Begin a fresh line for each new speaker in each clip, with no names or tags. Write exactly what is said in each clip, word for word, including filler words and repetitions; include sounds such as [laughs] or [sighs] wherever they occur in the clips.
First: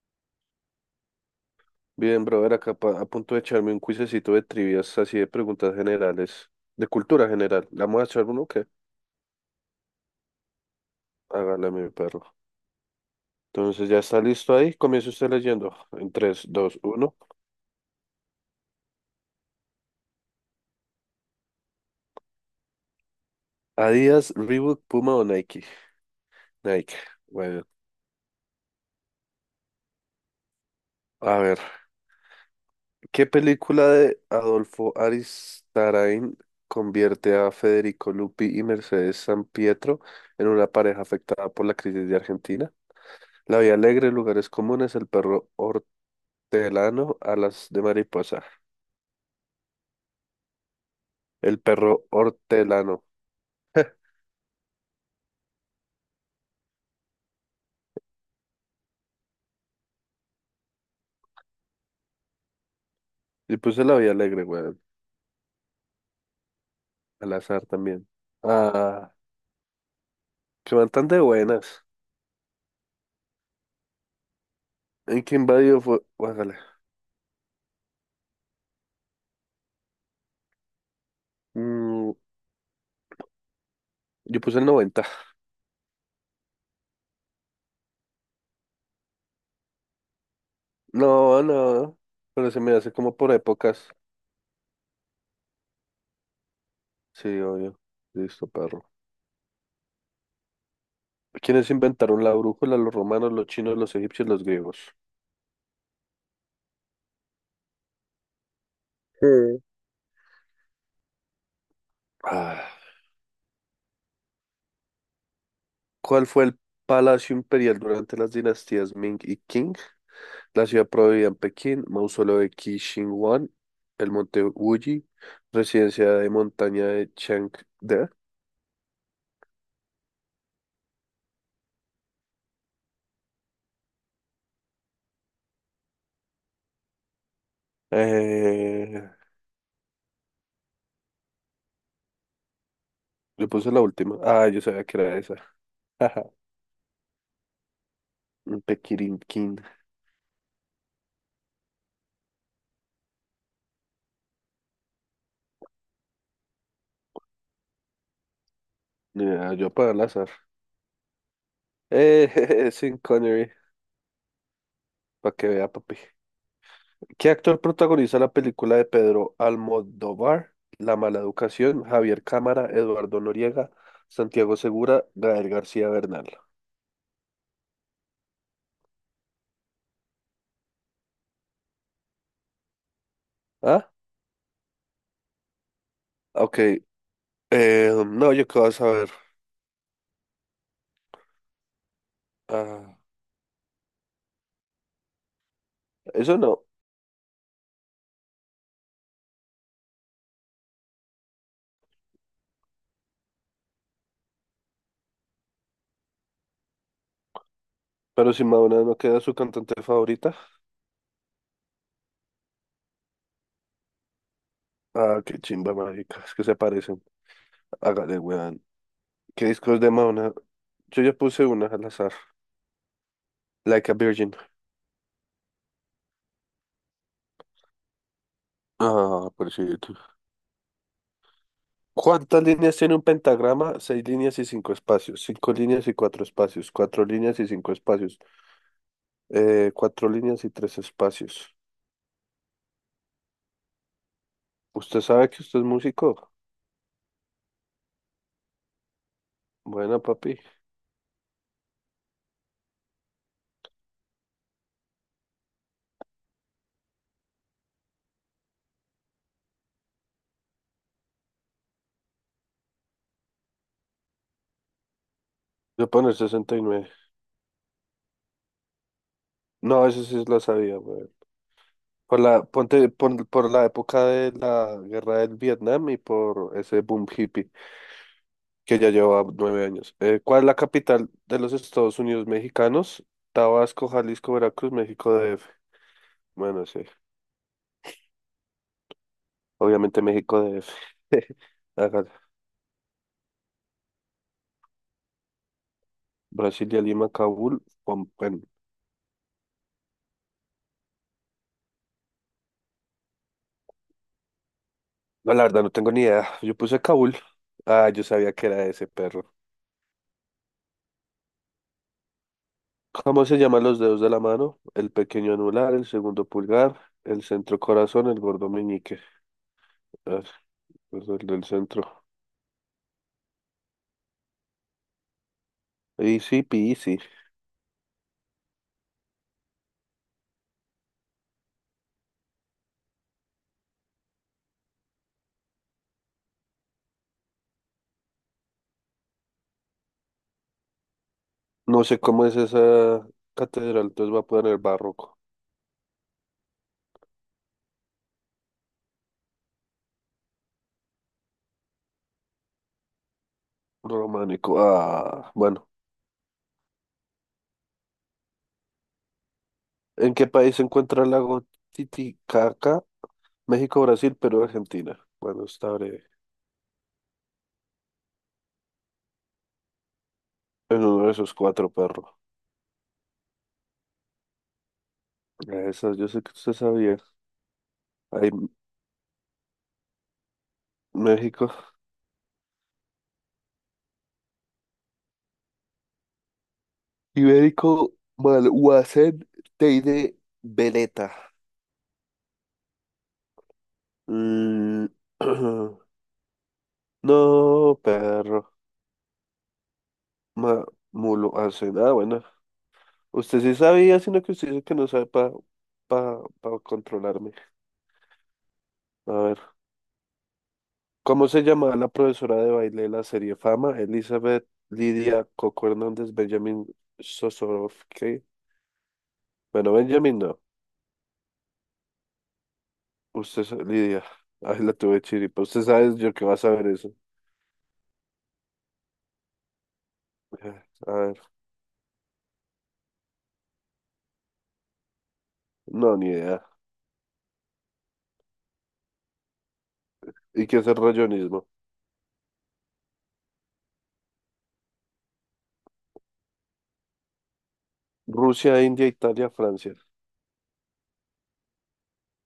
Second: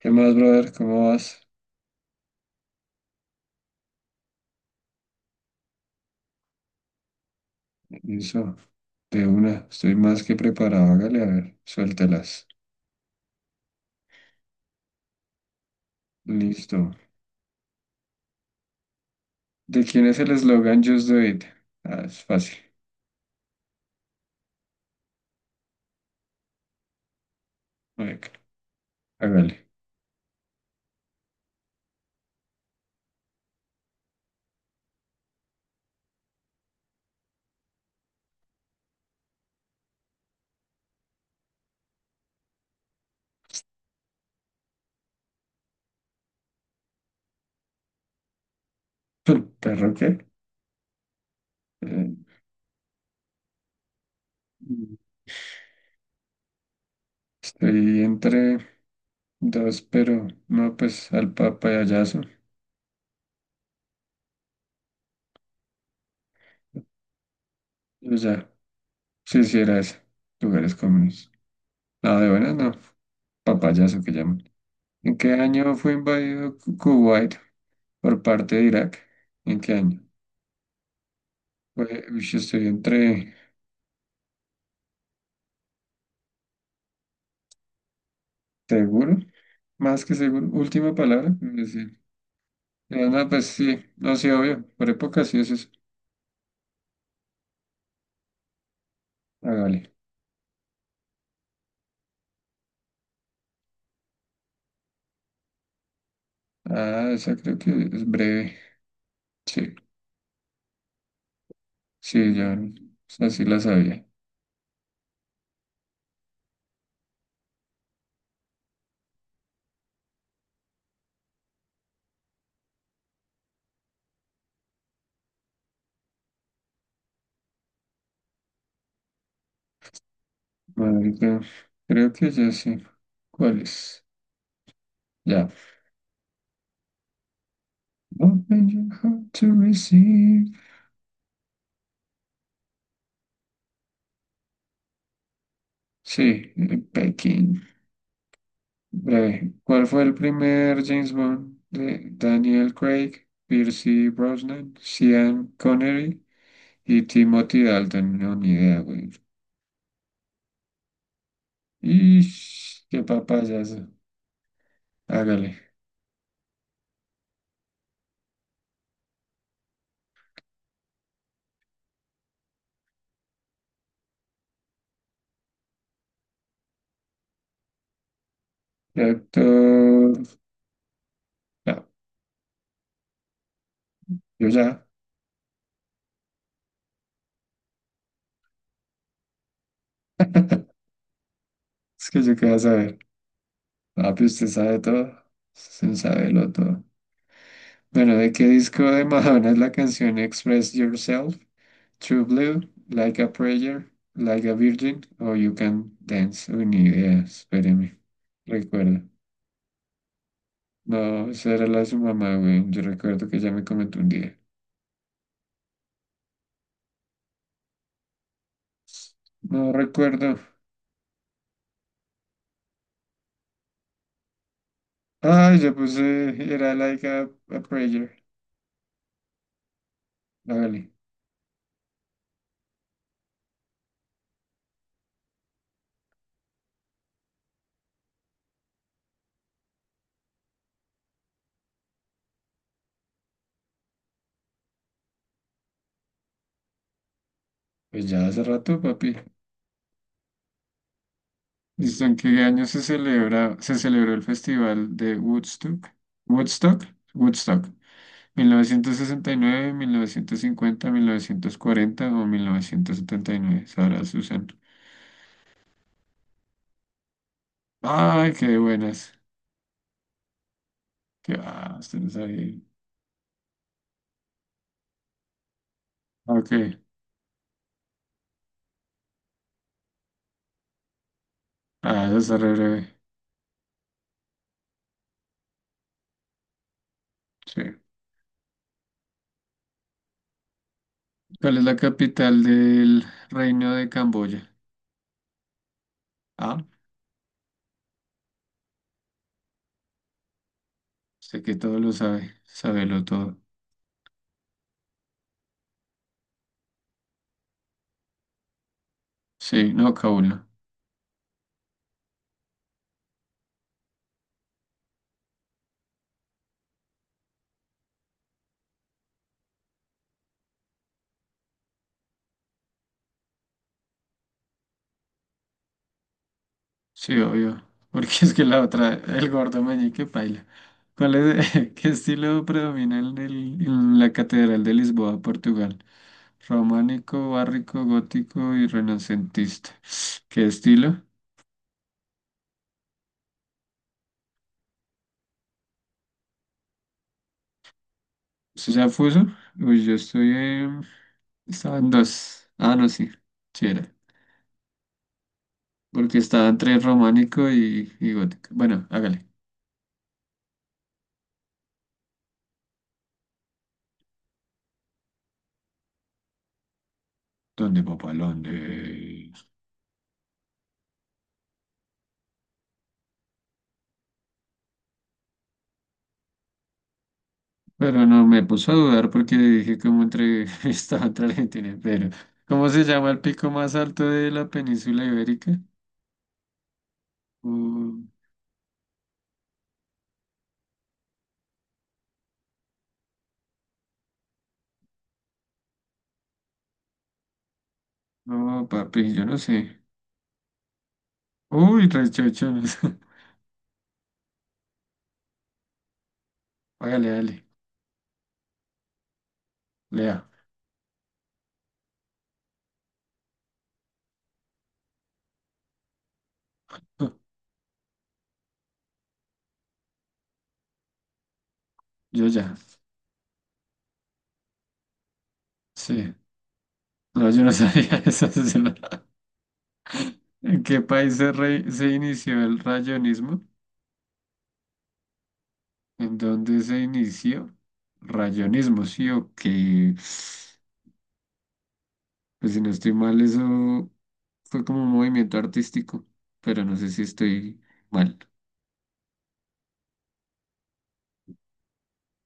¿Qué más, brother? ¿Cómo vas?
Bien, brother, acá pa- a punto de echarme un cuisecito de trivias, así de preguntas generales, de cultura general. ¿La vamos a echar uno o
Eso,
qué?
de una, estoy más que preparado. Hágale, a ver,
Hágale, mi perro.
suéltelas.
Entonces, ¿ya está listo ahí? Comienza usted leyendo. En tres dos
Listo.
uno
¿De quién es el eslogan Just Do It? Ah, es fácil.
Adidas, Reebok, Puma o Nike. Nike. Bueno,
Marica, hágale.
a ver. ¿Qué película de Adolfo Aristarain convierte a Federico Lupi y Mercedes Sampietro en una pareja afectada por la crisis de Argentina? La Vía Alegre, Lugares Comunes, El Perro Hortelano, alas de mariposa.
[laughs] ¿Perro qué?
El perro
Eh,
hortelano. [laughs]
estoy entre dos, pero no, pues al papayazo.
Y puse la vida alegre, weón. Al azar también.
Yo ya,
Ah,
sí sí, era eso.
que
Lugares
van tan de
comunes.
buenas.
Nada de buenas, no. Papayazo que llaman. ¿En
¿En
qué
qué
año
invadió
fue
fue? Bájale.
invadido Ku- Kuwait por parte de Irak? ¿En qué año? Oye,
Mm,
uy, yo estoy entre
yo puse el noventa.
seguro, más que seguro. Última palabra,
No,
es
no.
decir,
Pero se me hace
eh,
como
no,
por
pues sí,
épocas.
no, sí, obvio, por época sí es eso.
Sí, obvio. Listo, perro.
Hágale.
¿Quiénes inventaron la brújula? Los romanos, los chinos, los egipcios, los griegos.
Ah, esa creo que es breve.
Sí.
Sí, sí, ya,
Ah,
o sea, sí la sabía.
¿cuál fue el palacio imperial durante las dinastías Ming y Qing? La ciudad prohibida en Pekín, mausoleo de Qi Shi Huang, el monte Wuyi, residencia de montaña de Changde.
Marica, creo que ya sí. ¿Cuál es? Ya. Open your
Eh,
heart to receive.
yo puse la última. Ah, yo sabía que era esa. [laughs] Jaja,
Sí, eh, Pekín.
un
Breve.
Pekirinquín.
¿Cuál fue el primer James Bond de Daniel Craig, Pierce Brosnan, Sean Connery? Y Timothy Dalton, no, ni idea, güey.
Ah, yo para el azar.
Y
Eh, [laughs] jeje, Sean
qué
Connery,
papayas.
para que
Hágale.
vea, papi. ¿Qué actor protagoniza la película de Pedro Almodóvar? La mala educación, Javier Cámara, Eduardo Noriega, Santiago Segura, Gael García Bernal.
Y actor. No,
¿Ah?
yo ya.
Ok. Eh, no, yo qué vas a ver.
[laughs] Es que yo qué vas a
Ah,
ver. Papi, usted sabe todo. Usted sabe
eso
lo
no.
todo. Bueno, ¿de qué disco de Madonna es la canción Express Yourself? True Blue, Like a Prayer, Like a Virgin o You Can Dance. Uy, ni idea, espéreme.
Pero si Madonna no
Recuerda,
queda su cantante favorita.
no, esa era la de su mamá, güey. Yo recuerdo que ella me comentó un día.
Ah, qué chimba mágica. Es que se parecen. Hágale, weón. ¿Qué
No
discos de Madonna?
recuerdo.
Yo ya puse una al azar. Like a Virgin.
Ah, yo puse, era like a, a prayer.
Ah, por cierto.
Hágale.
¿Cuántas líneas tiene un pentagrama? Seis líneas y cinco espacios. Cinco líneas y cuatro espacios. Cuatro líneas y cinco espacios. Eh, cuatro líneas y tres espacios. ¿Usted sabe que usted es músico?
Pues ya hace rato, papi.
Bueno, papi.
¿Listo? ¿En qué año se celebra, se celebró el festival de Woodstock? Woodstock, Woodstock. mil novecientos sesenta y nueve, mil novecientos cincuenta, mil novecientos cuarenta o mil novecientos setenta y nueve. Sara Susan.
Voy a poner sesenta y nueve.
Ay, qué buenas.
No, esa sí la sabía, weón.
Qué ah, usted no
Por la,
sabía.
ponte, por, por la época de la guerra del Vietnam y por
Ok.
ese boom hippie que ya lleva nueve años. Eh, ¿cuál es la capital de los Estados
Ah, eso
Unidos
está re breve.
mexicanos? Tabasco, Jalisco, Veracruz, México D F. Bueno, sí,
Sí.
obviamente México D F. [laughs]
¿Cuál es la
Hágale.
capital del Reino de Camboya? A.
Brasilia, Lima, Kabul. Pom- Bueno,
Sé que todo lo sabe, sabelo todo.
no, la verdad no tengo ni idea. Yo puse Kabul. Ah, yo sabía que era ese perro.
Sí, no, Kaula.
¿Cómo se llaman los dedos de la mano? El pequeño anular, el segundo pulgar, el centro corazón, el gordo meñique. Ah, pues el del centro. Easy peasy.
Sí, obvio. [laughs] Porque es que la otra, el gordo meñique paila. ¿Cuál es, [laughs] qué estilo predomina en, el- en la Catedral de Lisboa, Portugal? Románico, barroco, gótico y renacentista. ¿Qué estilo?
No sé cómo es esa catedral, entonces va a poner barroco,
¿Eso ya puso? Uy, yo estoy en... Estaba en dos. Ah, no, sí. Sí era.
románico. Ah, bueno.
Porque estaba entre románico y, y gótico. Bueno, hágale.
¿En qué país se encuentra el lago Titicaca? México, Brasil, Perú, Argentina. Bueno, está breve.
¿Dónde, papá? ¿Dónde?
En uno de esos cuatro perros. Esas, yo sé que usted sabía.
Pero no
Hay
me puso a dudar porque dije cómo entre [laughs] estaba entre
México.
Argentina. Pero, ¿cómo se llama el pico más alto de la península ibérica?
Ibérico,
Uh,
Malhuacén, Teide, Veleta. Mm, [clears throat] No, perro.
no, papi, yo no sé.
Ma, mulo, hacen.
Uy,
Ah, bueno,
rechocho, no sé.
usted sí sabía, sino que usted dice que no sabe para pa, pa pa
[laughs] Hágale,
controlarme.
dale.
A ver,
Lea.
¿cómo se llamaba la profesora de baile de la serie Fama? Elizabeth Lidia Coco Hernández, Benjamin
[laughs]
Sosorovsky. Bueno, Benjamin no.
Yo ya.
Usted, sa- Lidia. Ay, la tuve chiripa. Usted sabe yo
Sí.
que va a saber eso.
No, yo no sabía [laughs] eso, sí, no. ¿En
Eh,
qué
A
país
ver,
se, re- se inició el rayonismo?
no, ni
¿En
idea.
dónde se inició? Rayonismo, sí, o que
¿Y qué es el rayonismo?
pues si no estoy mal, eso. Fue como un movimiento artístico, pero no sé si estoy mal.
Rusia, India, Italia, Francia.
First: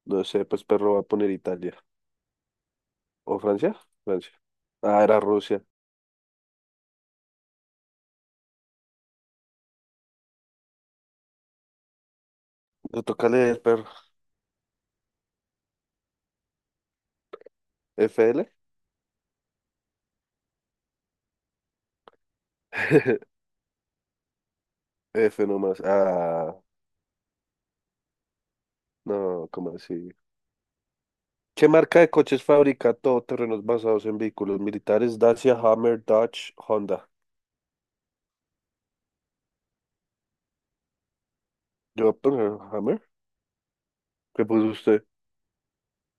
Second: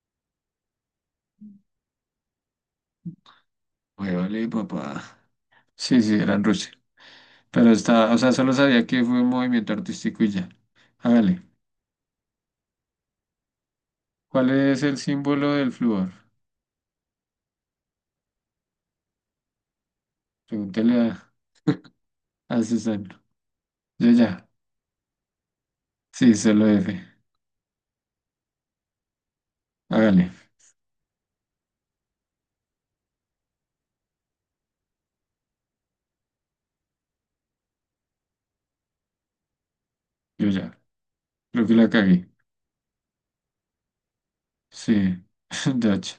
No sé, pues perro va a poner Italia. ¿O Francia?
Oye,
Francia.
vale, papá.
Ah, era Rusia.
Sí, sí, era en Rusia. Pero estaba, o sea, solo sabía que fue un movimiento artístico y ya. Hágale.
Le toca leer, perro.
¿Cuál es el símbolo del flúor?
¿F L?
Pregúntale a, a Susana.
[laughs]
Yo ya.
F nomás.
Sí,
Ah,
solo F.
no, ¿cómo así?
Hágale.
¿Qué marca de coches fabrica todoterrenos basados en vehículos militares? Dacia, Hammer, Dodge, Honda.
Yo ya. Creo que la
Yo
cagué.
poner Hammer. ¿Qué puso usted?
Sí. [laughs] Dutch.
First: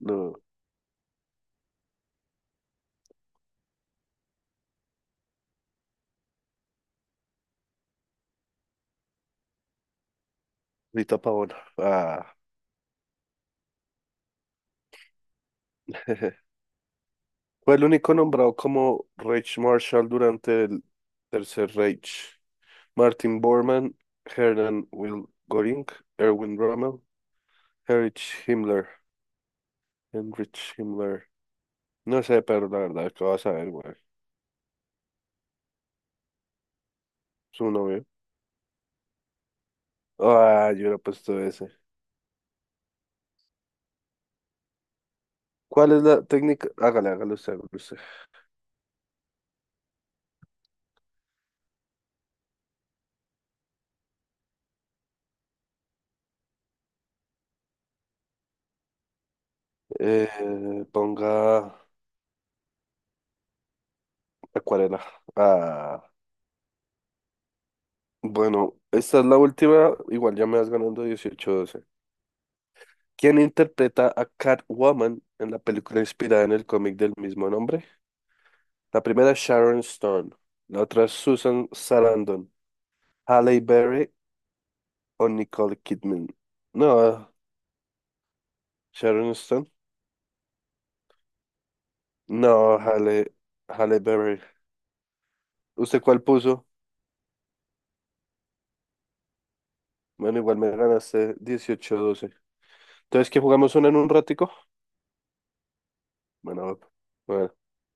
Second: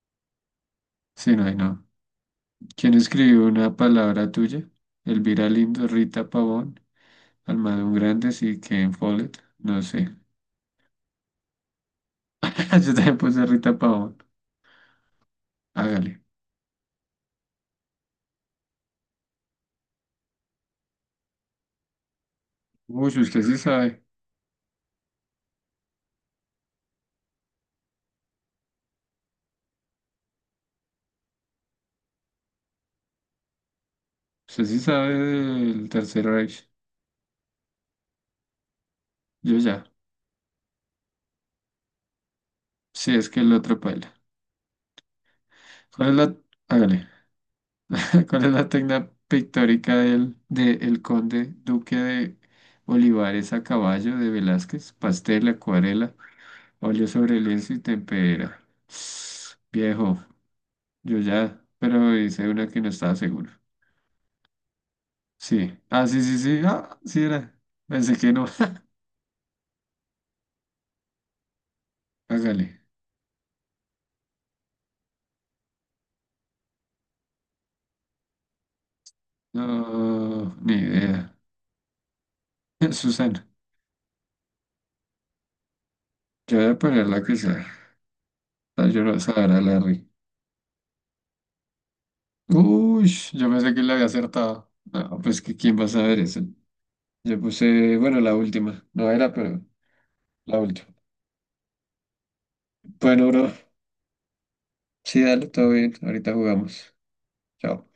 No,
Sí, no, ahí no. ¿Quién escribió una palabra tuya? Elvira Lindo, Rita Pavón, Almadón Grandes y Ken Follett. No sé.
Rita Pavón. Ah,
[laughs] Yo también puse Rita Pavón. Hágale.
[laughs] fue el único nombrado como Reich Marshal durante el Tercer Reich.
Uy,
Martin
usted sí
Bormann,
sabe.
Hermann Will Göring, Erwin Rommel, Heinrich Himmler. Heinrich Himmler. No sé, pero la verdad, ¿qué vas a ver, güey?
Usted sí sabe del Tercer Reich.
Su nombre.
Yo ya.
Ah, yo hubiera puesto ese.
Sí, es que el otro paila.
¿Cuál es
¿Cuál es
la
la...
técnica?
Hágale.
Hágale, hágale usted, hágale usted.
[laughs] ¿Cuál es la técnica pictórica del, de el conde duque de Olivares a caballo de Velázquez? Pastel, acuarela, óleo sobre lienzo y tempera. [sighs] Viejo,
Eh,
yo
ponga
ya. Pero hice una que no estaba seguro.
acuarela.
Sí. Ah,
Ah,
sí, sí, sí. Ah, sí era. Pensé que no.
bueno,
[laughs]
esta es la última. Igual ya me vas ganando dieciocho doce.
Hágale.
¿Quién interpreta a Catwoman en la película inspirada en el cómic del mismo nombre? La primera es Sharon Stone.
No, ni
La otra es
idea.
Susan Sarandon.
[laughs] Susana,
Halle Berry o Nicole Kidman.
yo voy a poner ponerla
No,
quizá. La llorosa
Sharon
a
Stone.
Larry.
No,
Uy,
Halle,
yo pensé que le
Halle
había
Berry.
acertado. No, pues que quién va a
¿Usted
saber
cuál
eso.
puso?
Yo puse, bueno, la última. No era, pero
Bueno, igual
la
me
última.
ganaste 18 doce.
Bueno,
Entonces, ¿qué
bro.
jugamos una en un ratico?
Sí, dale, todo bien. Ahorita
Bueno,
jugamos.
bueno.
Chao.